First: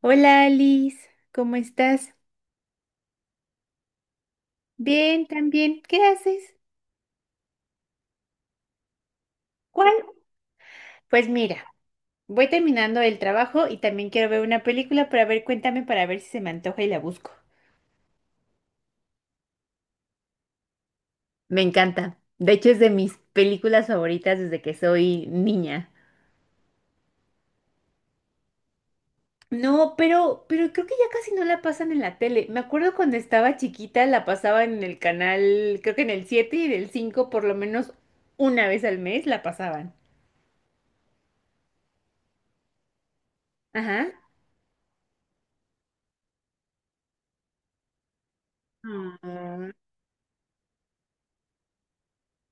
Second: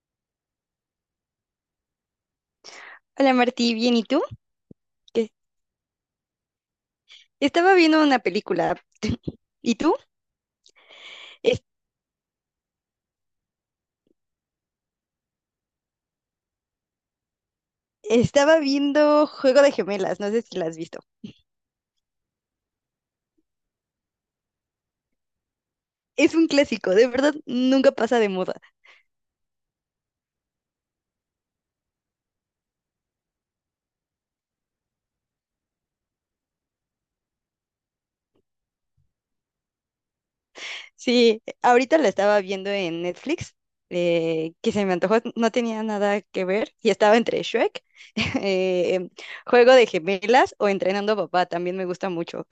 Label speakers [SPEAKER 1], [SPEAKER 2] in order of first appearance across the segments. [SPEAKER 1] Hola Alice, ¿cómo estás?
[SPEAKER 2] Hola Martí, bien, ¿y tú?
[SPEAKER 1] Bien,
[SPEAKER 2] ¿Qué?
[SPEAKER 1] también. ¿Qué haces?
[SPEAKER 2] Estaba viendo una película. ¿Y
[SPEAKER 1] ¿Cuál?
[SPEAKER 2] tú?
[SPEAKER 1] Pues
[SPEAKER 2] Es-
[SPEAKER 1] mira, voy terminando el trabajo y también quiero ver una película para ver, cuéntame para ver si se me antoja y la busco.
[SPEAKER 2] Estaba viendo Juego de Gemelas, no sé si la has visto.
[SPEAKER 1] Me encanta. De hecho, es de mis películas favoritas desde que soy niña.
[SPEAKER 2] Es un clásico, de verdad, nunca pasa de moda.
[SPEAKER 1] No, pero creo que ya casi no la pasan en la tele. Me acuerdo cuando estaba chiquita la pasaban en el canal, creo que en el 7 y en el 5 por lo menos una vez al mes la pasaban.
[SPEAKER 2] Sí, ahorita la estaba viendo en Netflix,
[SPEAKER 1] Ajá.
[SPEAKER 2] que se me antojó, no tenía nada que ver, y estaba entre Shrek, eh, Juego de Gemelas o Entrenando a Papá, también me gusta mucho.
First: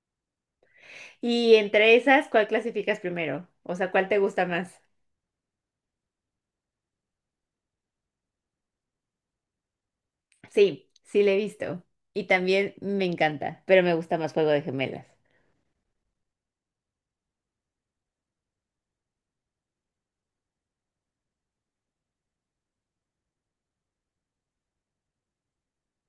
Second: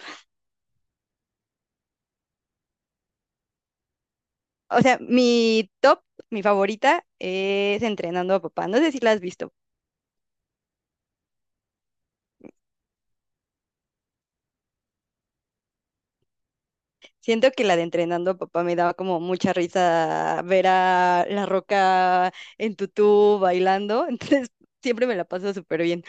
[SPEAKER 1] Y entre esas, ¿cuál clasificas primero? O sea, ¿cuál te gusta más?
[SPEAKER 2] O sea, mi top, mi favorita es Entrenando a Papá, no sé si la has visto.
[SPEAKER 1] Sí, sí la he visto. Y también me encanta, pero me gusta más Juego de Gemelas.
[SPEAKER 2] Siento que la de entrenando a papá me daba como mucha risa ver a La Roca en tutú bailando, entonces siempre me la paso súper bien.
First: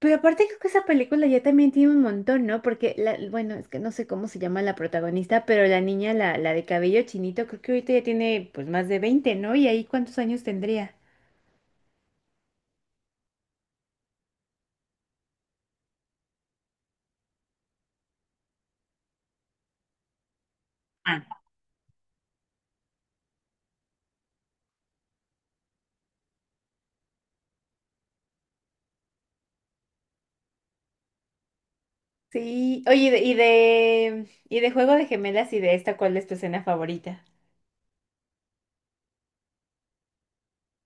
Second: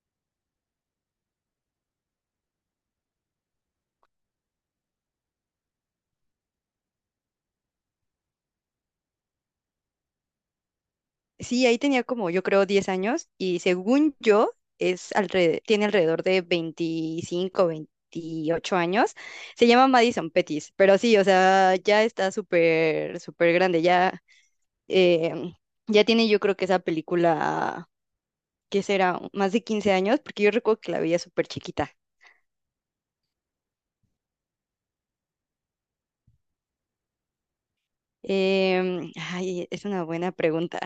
[SPEAKER 1] Pero aparte creo que esa película ya también tiene un montón, ¿no? Porque, bueno, es que no sé cómo se llama la protagonista, pero la niña, la de cabello chinito, creo que ahorita ya tiene pues más de 20, ¿no? ¿Y ahí cuántos años tendría?
[SPEAKER 2] Sí, ahí tenía como yo creo 10 años y según yo tiene alrededor de 25, 28 años. Se llama Madison Pettis, pero sí, o
[SPEAKER 1] Ah.
[SPEAKER 2] sea, ya está súper, súper grande, ya, em, ya tiene yo creo que esa película, ¿qué será? Más de 15 años, porque yo recuerdo que la veía súper chiquita.
[SPEAKER 1] Sí, oye, y de Juego de Gemelas y de esta, ¿cuál es tu escena favorita?
[SPEAKER 2] Ay, es una buena pregunta.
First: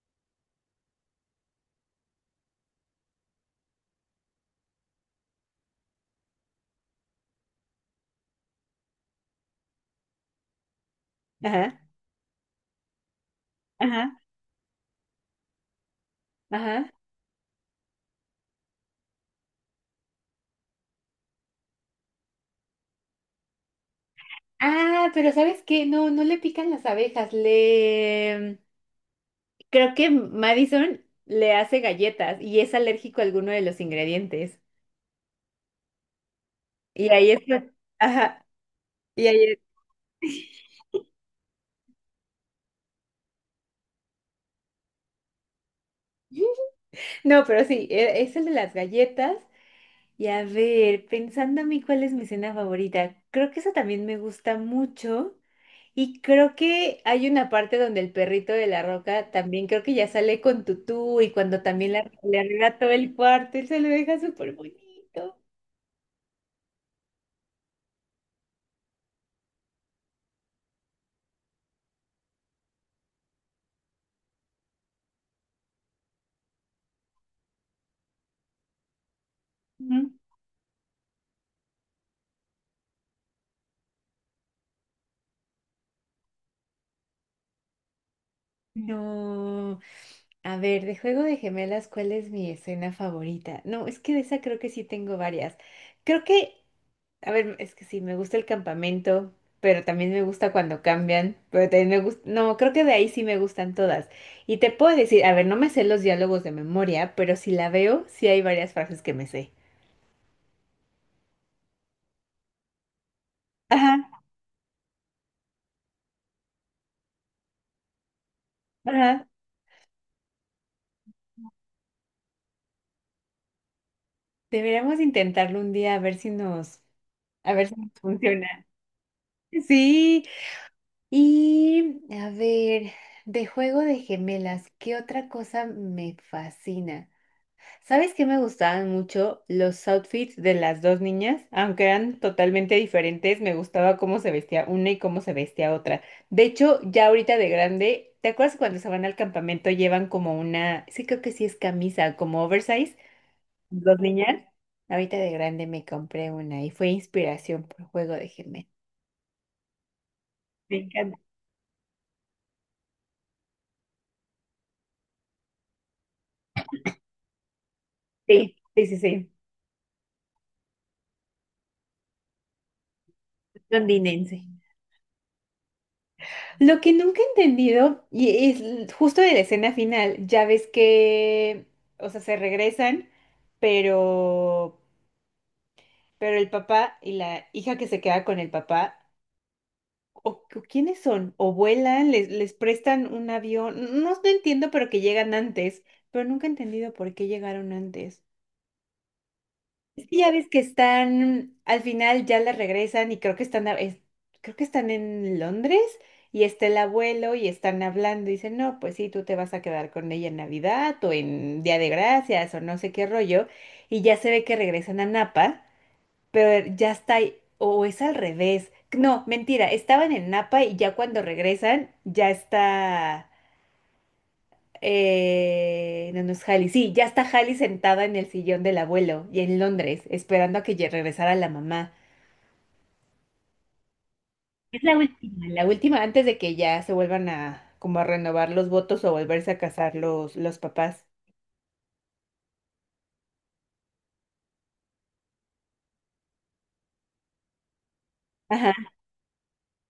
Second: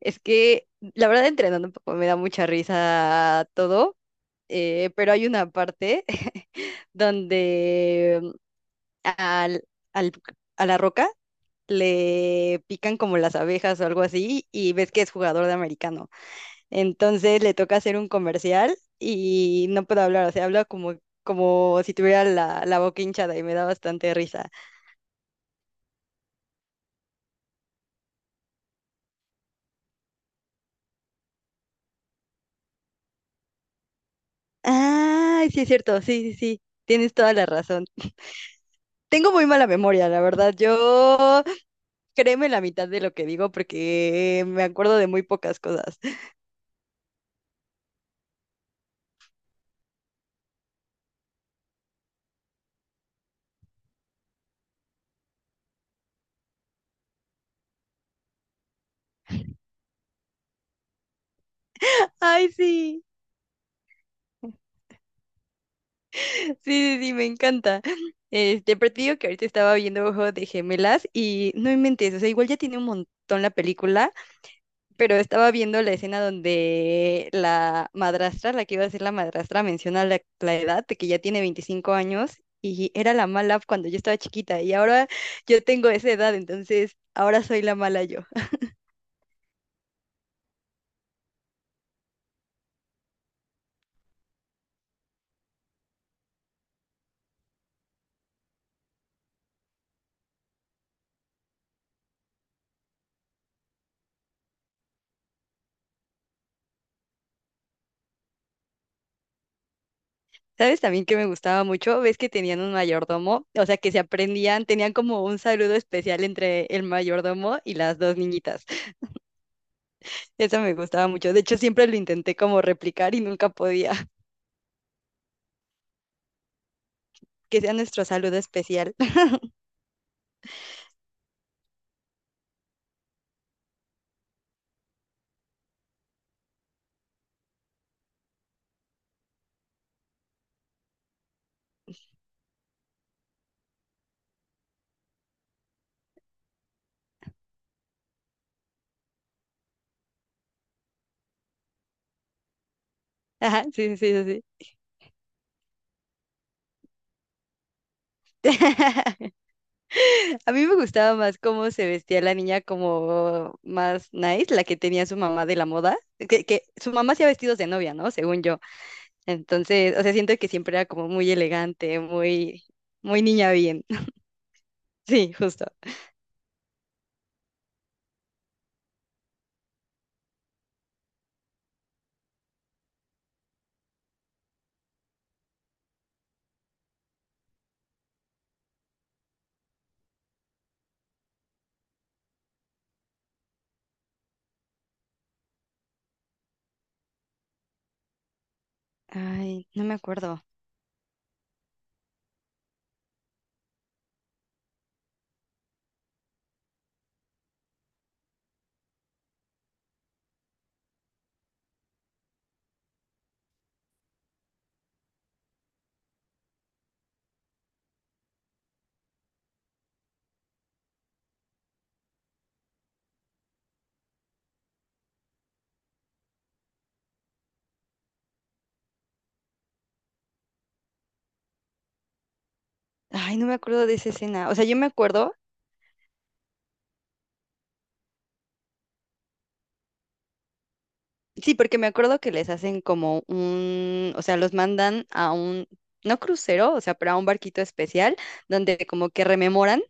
[SPEAKER 2] Es que la verdad entrenando un poco me da mucha risa todo, pero hay una parte donde al, al- a la roca
[SPEAKER 1] Ajá,
[SPEAKER 2] le pican como las abejas o algo
[SPEAKER 1] ajá,
[SPEAKER 2] así y ves que es jugador de americano.
[SPEAKER 1] ajá.
[SPEAKER 2] Entonces le toca hacer un comercial y no puede hablar, o sea, habla como, como si tuviera la boca hinchada y me da bastante risa.
[SPEAKER 1] Ah, pero ¿sabes qué? No, no le pican las abejas, le... Creo que Madison le hace galletas y es alérgico a alguno de los ingredientes.
[SPEAKER 2] Ah, sí es cierto, sí, sí, sí,
[SPEAKER 1] Y
[SPEAKER 2] tienes
[SPEAKER 1] ahí
[SPEAKER 2] toda la
[SPEAKER 1] es... lo-
[SPEAKER 2] razón.
[SPEAKER 1] Ajá. y
[SPEAKER 2] Tengo
[SPEAKER 1] ahí
[SPEAKER 2] muy
[SPEAKER 1] es-
[SPEAKER 2] mala memoria, la verdad. Yo créeme la mitad de lo que digo porque me acuerdo de muy pocas cosas.
[SPEAKER 1] No, pero sí, es el de las galletas. Y a ver, pensando a mí cuál es mi cena favorita, creo que eso también me gusta mucho. Y creo que hay una parte donde el perrito de la roca también creo que ya sale con tutú y cuando también le
[SPEAKER 2] Ay,
[SPEAKER 1] arregla todo
[SPEAKER 2] sí,
[SPEAKER 1] el cuarto, él se lo deja súper bonito.
[SPEAKER 2] sí, sí, sí, me encanta. Este, pero te digo que ahorita estaba viendo Ojo de Gemelas y no inventes, o sea, igual ya tiene un montón la película, pero estaba viendo la escena donde la madrastra, la que iba a ser la madrastra, menciona
[SPEAKER 1] Ujú.
[SPEAKER 2] la edad de que ya tiene 25 años y era la mala cuando yo estaba chiquita y ahora yo tengo esa edad, entonces ahora soy la mala yo.
[SPEAKER 1] No. A ver, de Juego de Gemelas, ¿cuál es mi escena favorita? No, es que de esa creo que sí tengo varias. Creo que, a ver, es que sí, me gusta el campamento, pero también me gusta cuando cambian, pero también me gusta, no, creo que de ahí sí me gustan todas. Y te puedo decir, a ver, no me sé los diálogos de memoria, pero si la veo, sí hay varias frases que me sé.
[SPEAKER 2] ¿Sabes también que me gustaba mucho? Ves que tenían un mayordomo, o sea, que se
[SPEAKER 1] Ajá,
[SPEAKER 2] aprendían, tenían como un saludo especial entre el mayordomo y las dos niñitas.
[SPEAKER 1] ajá.
[SPEAKER 2] Eso me gustaba mucho. De hecho, siempre lo intenté como replicar y nunca podía.
[SPEAKER 1] Deberíamos intentarlo un día a ver si nos, a
[SPEAKER 2] Que
[SPEAKER 1] ver
[SPEAKER 2] sea
[SPEAKER 1] si nos
[SPEAKER 2] nuestro saludo
[SPEAKER 1] funciona.
[SPEAKER 2] especial.
[SPEAKER 1] Sí. Y a ver, de juego de gemelas, ¿qué otra cosa me fascina? ¿Sabes qué me gustaban mucho los outfits de las dos niñas? Aunque eran totalmente diferentes, me gustaba cómo se vestía una y cómo se vestía otra. De hecho, ya ahorita de grande, ¿te acuerdas cuando se van al campamento llevan como una, sí creo que sí es camisa, como oversize,
[SPEAKER 2] Ajá,
[SPEAKER 1] las
[SPEAKER 2] sí,
[SPEAKER 1] dos
[SPEAKER 2] sí,
[SPEAKER 1] niñas?
[SPEAKER 2] sí.
[SPEAKER 1] Ahorita de grande me compré una y fue inspiración por juego de
[SPEAKER 2] Sí.
[SPEAKER 1] gemelas.
[SPEAKER 2] A mí me
[SPEAKER 1] Me
[SPEAKER 2] gustaba
[SPEAKER 1] encanta.
[SPEAKER 2] más cómo se vestía la niña como más nice, la que tenía su mamá de la moda, que su mamá hacía vestidos de novia, ¿no? Según
[SPEAKER 1] Sí,
[SPEAKER 2] yo.
[SPEAKER 1] sí, sí, sí.
[SPEAKER 2] Entonces, o sea, siento que siempre era como muy elegante, muy, muy niña bien.
[SPEAKER 1] Londinense.
[SPEAKER 2] Sí, justo.
[SPEAKER 1] Lo que nunca he entendido, y es justo de la escena final, ya ves que, o sea, se regresan, pero, pero el papá y la hija que se queda con el papá, o ¿quiénes son? ¿O vuelan? ¿Les, les prestan un avión? No, no entiendo, pero que llegan antes, pero nunca he entendido por qué llegaron antes.
[SPEAKER 2] Ay, no me
[SPEAKER 1] Es que ya
[SPEAKER 2] acuerdo.
[SPEAKER 1] ves que están, al final ya la regresan y creo que están, creo que están en Londres y está el abuelo y están hablando y dicen, no, pues sí, tú te vas a quedar con ella en Navidad o en Día de Gracias o no sé qué rollo. Y ya se ve que regresan a Napa, pero ya está, o es al revés. No, mentira, estaban en Napa y ya cuando regresan ya está. No, no es Hallie. Sí, ya está Hallie sentada en el sillón del abuelo y en Londres, esperando a que ya regresara la mamá.
[SPEAKER 2] Ay, no me acuerdo de esa escena. O sea, yo me acuerdo,
[SPEAKER 1] La última, antes de que ya se vuelvan a como a renovar los votos o volverse a casar los papás.
[SPEAKER 2] sí, porque me acuerdo que les hacen como un, o sea, los mandan a un, no crucero, o sea, pero a un barquito especial
[SPEAKER 1] Ajá,
[SPEAKER 2] donde como que rememoran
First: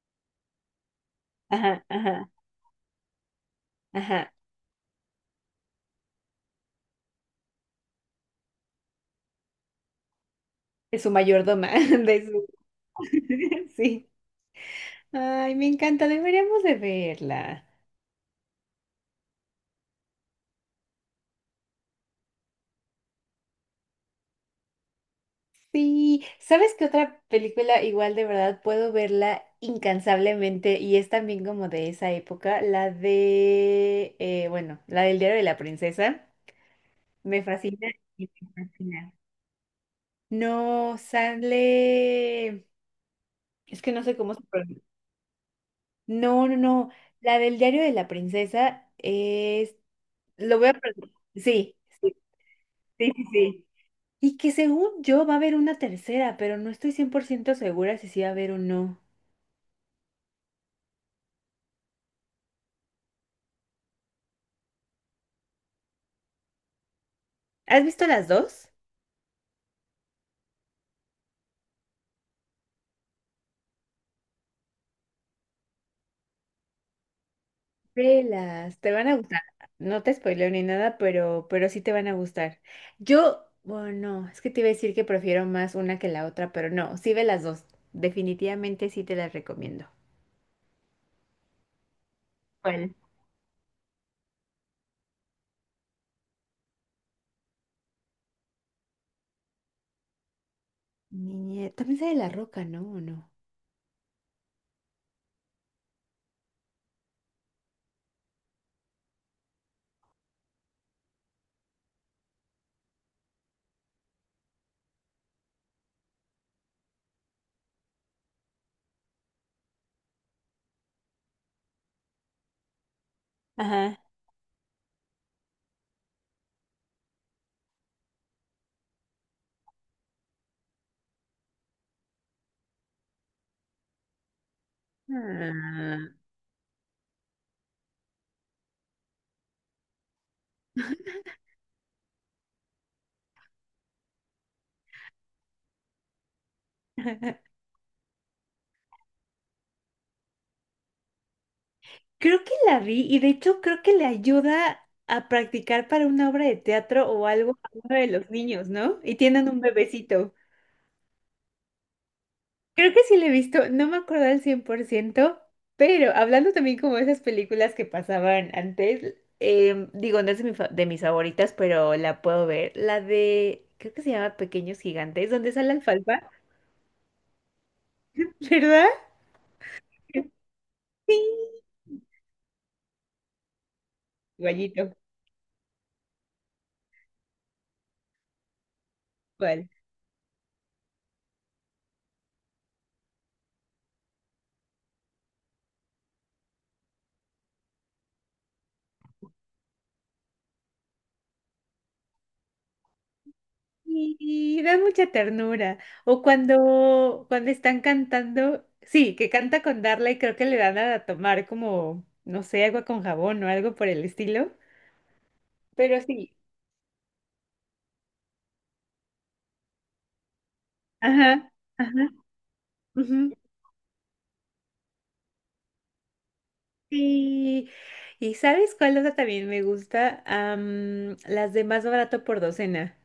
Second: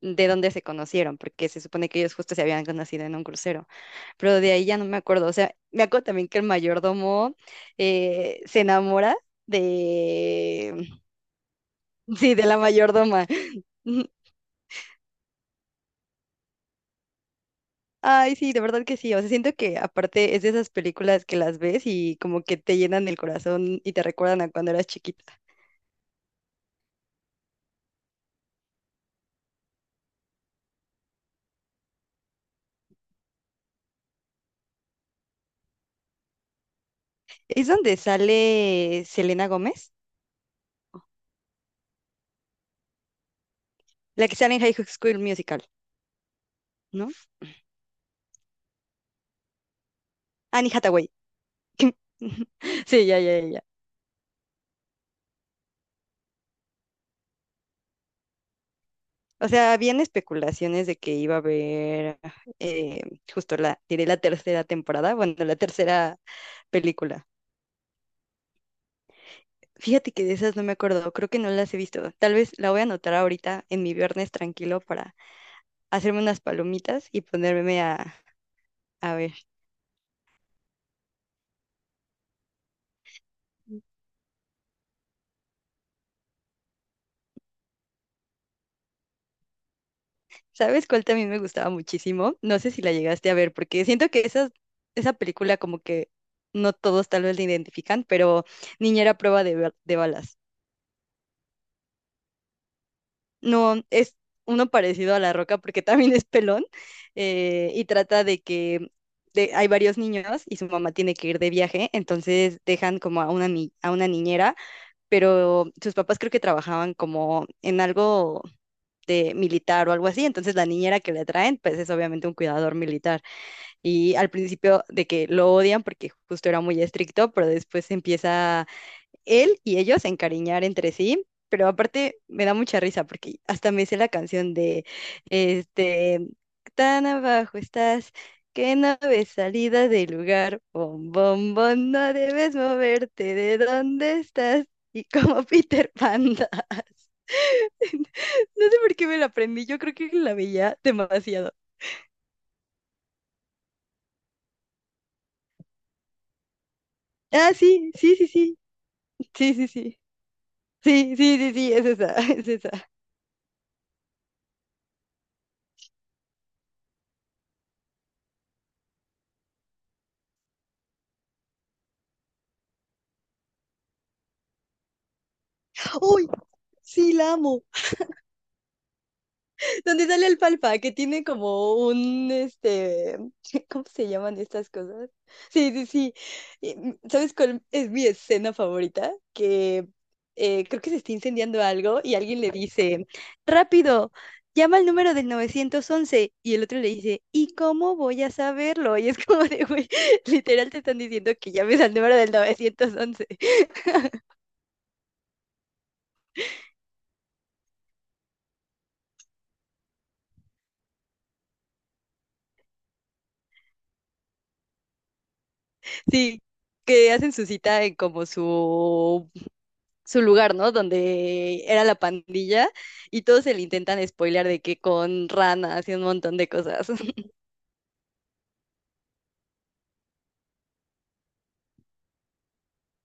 [SPEAKER 2] de dónde se conocieron, porque se
[SPEAKER 1] ajá,
[SPEAKER 2] supone que ellos
[SPEAKER 1] ajá,
[SPEAKER 2] justo se habían conocido en un crucero.
[SPEAKER 1] ajá.
[SPEAKER 2] Pero de ahí ya no me acuerdo. O sea, me acuerdo también que el mayordomo se enamora de,
[SPEAKER 1] Es su mayordoma de
[SPEAKER 2] sí, de
[SPEAKER 1] su.
[SPEAKER 2] la mayordoma.
[SPEAKER 1] Sí. Ay, me encanta, deberíamos de verla.
[SPEAKER 2] Ay, sí, de verdad que sí. O sea, siento que aparte es de esas películas que las ves y como que te llenan el corazón y te recuerdan a cuando eras chiquita.
[SPEAKER 1] Sí, ¿sabes qué otra película igual de verdad puedo verla incansablemente y es también como de esa época? La de, bueno, la del Diario de la Princesa. Me
[SPEAKER 2] Es
[SPEAKER 1] fascina
[SPEAKER 2] donde
[SPEAKER 1] y me
[SPEAKER 2] sale
[SPEAKER 1] fascina.
[SPEAKER 2] Selena Gómez,
[SPEAKER 1] No, sale... Es que no sé
[SPEAKER 2] la
[SPEAKER 1] cómo
[SPEAKER 2] que
[SPEAKER 1] se
[SPEAKER 2] sale en High
[SPEAKER 1] pronuncia.
[SPEAKER 2] School Musical,
[SPEAKER 1] No, no, no.
[SPEAKER 2] ¿no?
[SPEAKER 1] La del Diario de la Princesa es... Lo
[SPEAKER 2] Annie
[SPEAKER 1] voy a... pro-
[SPEAKER 2] Hathaway.
[SPEAKER 1] Sí, sí,
[SPEAKER 2] Sí,
[SPEAKER 1] sí,
[SPEAKER 2] ya,
[SPEAKER 1] sí,
[SPEAKER 2] ya, ya, ya.
[SPEAKER 1] sí. Y que según yo va a haber una tercera, pero no estoy 100% segura si sí va a haber o no.
[SPEAKER 2] O sea, habían especulaciones de que iba a haber eh, justo la, diré la tercera temporada, bueno, la tercera película.
[SPEAKER 1] ¿Has visto las dos?
[SPEAKER 2] Fíjate que de esas no me acuerdo, creo que no las he visto. Tal vez la voy a anotar ahorita en mi viernes tranquilo para hacerme unas palomitas y ponerme
[SPEAKER 1] Velas, te van
[SPEAKER 2] a
[SPEAKER 1] a
[SPEAKER 2] ver.
[SPEAKER 1] gustar. No te spoileo ni nada, pero sí te van a gustar. Yo, bueno, no, es que te iba a decir que prefiero más una que la otra, pero no, sí ve las dos. Definitivamente sí te las recomiendo.
[SPEAKER 2] ¿Sabes cuál también me gustaba muchísimo? No sé si la
[SPEAKER 1] ¿Cuál?
[SPEAKER 2] llegaste a ver, porque siento que esa película como que no todos tal vez la identifican, pero Niñera a prueba de, de balas.
[SPEAKER 1] También sale La Roca, ¿no? ¿O no?
[SPEAKER 2] No, es uno parecido a La Roca porque también es pelón y trata de que hay varios niños y su mamá tiene que ir de viaje, entonces dejan como a una, a una niñera, pero sus papás creo que trabajaban como en algo de militar o algo así, entonces la niñera que le traen, pues es obviamente un cuidador militar.
[SPEAKER 1] Ajá.
[SPEAKER 2] Y al principio de que lo odian porque justo era muy estricto, pero después empieza él y ellos a encariñar entre sí. Pero aparte me da mucha risa porque hasta me hice la canción de,
[SPEAKER 1] Ah.
[SPEAKER 2] este, tan abajo estás, que no ves salida del lugar, bom, bom, bom, no debes moverte de donde estás, y como Peter Pan das. No sé por qué me la aprendí, yo creo que la veía demasiado.
[SPEAKER 1] Creo que la vi y de hecho creo que le ayuda a practicar para una obra de teatro o
[SPEAKER 2] Ah,
[SPEAKER 1] algo a
[SPEAKER 2] sí,
[SPEAKER 1] uno de
[SPEAKER 2] sí, sí,
[SPEAKER 1] los
[SPEAKER 2] sí,
[SPEAKER 1] niños, ¿no? Y tienen
[SPEAKER 2] sí,
[SPEAKER 1] un
[SPEAKER 2] sí, sí.
[SPEAKER 1] bebecito.
[SPEAKER 2] Sí, sí, sí, sí, es esa, es esa.
[SPEAKER 1] Creo que sí la he visto, no me acuerdo al 100%, pero hablando también como de esas películas que pasaban antes, digo, no es de, de mis favoritas, pero la puedo ver, la de, creo que se llama Pequeños Gigantes, donde sale Alfalfa,
[SPEAKER 2] ¡Uy! Sí, la amo.
[SPEAKER 1] ¿verdad?
[SPEAKER 2] Donde sale el palpa, que
[SPEAKER 1] Sí.
[SPEAKER 2] tiene como un, este, ¿cómo se llaman estas
[SPEAKER 1] Igualito,
[SPEAKER 2] cosas? Sí, sí, sí. Y, ¿sabes cuál es mi escena favorita?
[SPEAKER 1] igual.
[SPEAKER 2] Que creo que se está incendiando algo y alguien le dice, rápido, llama al número del 911 y el otro le dice, ¿y cómo voy a saberlo? Y es como de, güey, literal te están diciendo que llames al número del 911.
[SPEAKER 1] Y da mucha ternura. O cuando están cantando, sí, que canta con Darla y creo que le dan a tomar como, no sé, agua con jabón o algo por el estilo, pero sí.
[SPEAKER 2] Sí, que hacen su cita en como su su lugar, ¿no?
[SPEAKER 1] Ajá,
[SPEAKER 2] Donde era la
[SPEAKER 1] ajá.
[SPEAKER 2] pandilla y
[SPEAKER 1] Ujú.
[SPEAKER 2] todos se le intentan spoilear de que con ranas y un montón de cosas.
[SPEAKER 1] Sí, y ¿sabes cuál otra también me gusta? Am, las de más barato por docena.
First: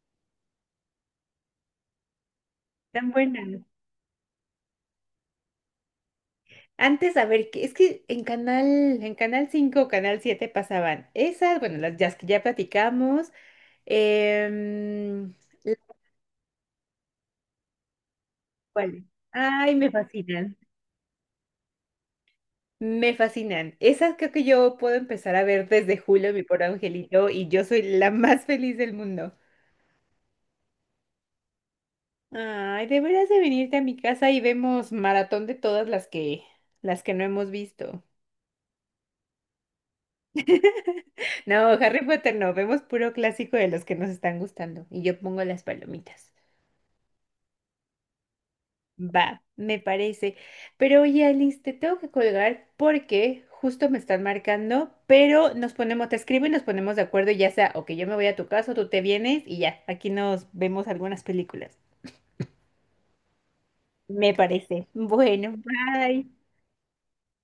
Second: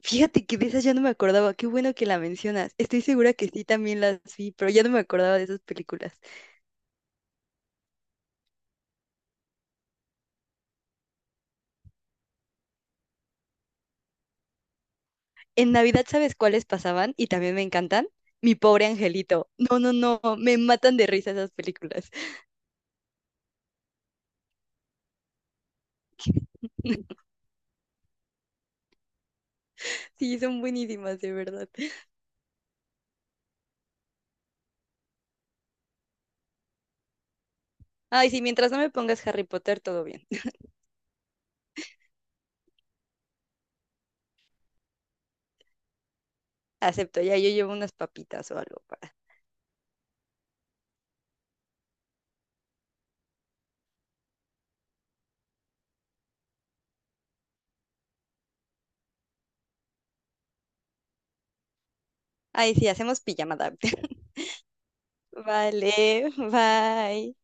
[SPEAKER 2] Fíjate que de esas ya no me acordaba, qué bueno que la mencionas. Estoy
[SPEAKER 1] Tan
[SPEAKER 2] segura que
[SPEAKER 1] buenas.
[SPEAKER 2] sí también las vi, pero ya no me acordaba de esas películas.
[SPEAKER 1] Antes, a ver, es que en en Canal 5 o Canal 7 pasaban esas, bueno, las ya que ya platicamos. em,
[SPEAKER 2] En
[SPEAKER 1] ¿Las
[SPEAKER 2] Navidad, ¿sabes cuáles pasaban? Y también me encantan. Mi pobre
[SPEAKER 1] cuales?
[SPEAKER 2] angelito.
[SPEAKER 1] Ay,
[SPEAKER 2] No,
[SPEAKER 1] me
[SPEAKER 2] no, no,
[SPEAKER 1] fascinan.
[SPEAKER 2] me matan de risa esas películas.
[SPEAKER 1] Me fascinan. Esas creo que yo puedo empezar a ver desde julio, mi pobre angelito, y yo soy la más feliz del mundo.
[SPEAKER 2] Sí, son buenísimas, de verdad.
[SPEAKER 1] Ay, deberás de venirte a mi casa y vemos maratón de todas las que no hemos visto.
[SPEAKER 2] Ay, sí, mientras no me pongas Harry Potter, todo bien.
[SPEAKER 1] No, Harry Potter no, vemos puro clásico de los que nos están gustando y yo pongo las palomitas.
[SPEAKER 2] Acepto, ya yo llevo unas papitas o algo para.
[SPEAKER 1] Va, me parece. Pero oye, Alice, te tengo que colgar porque justo me están marcando, pero nos ponemos, te escribo y nos ponemos de acuerdo, ya sea o que yo me voy a tu casa o tú te vienes y ya, aquí nos vemos algunas películas.
[SPEAKER 2] Ay, sí, hacemos pijamada.
[SPEAKER 1] Me parece. Bueno, bye.
[SPEAKER 2] Vale, bye.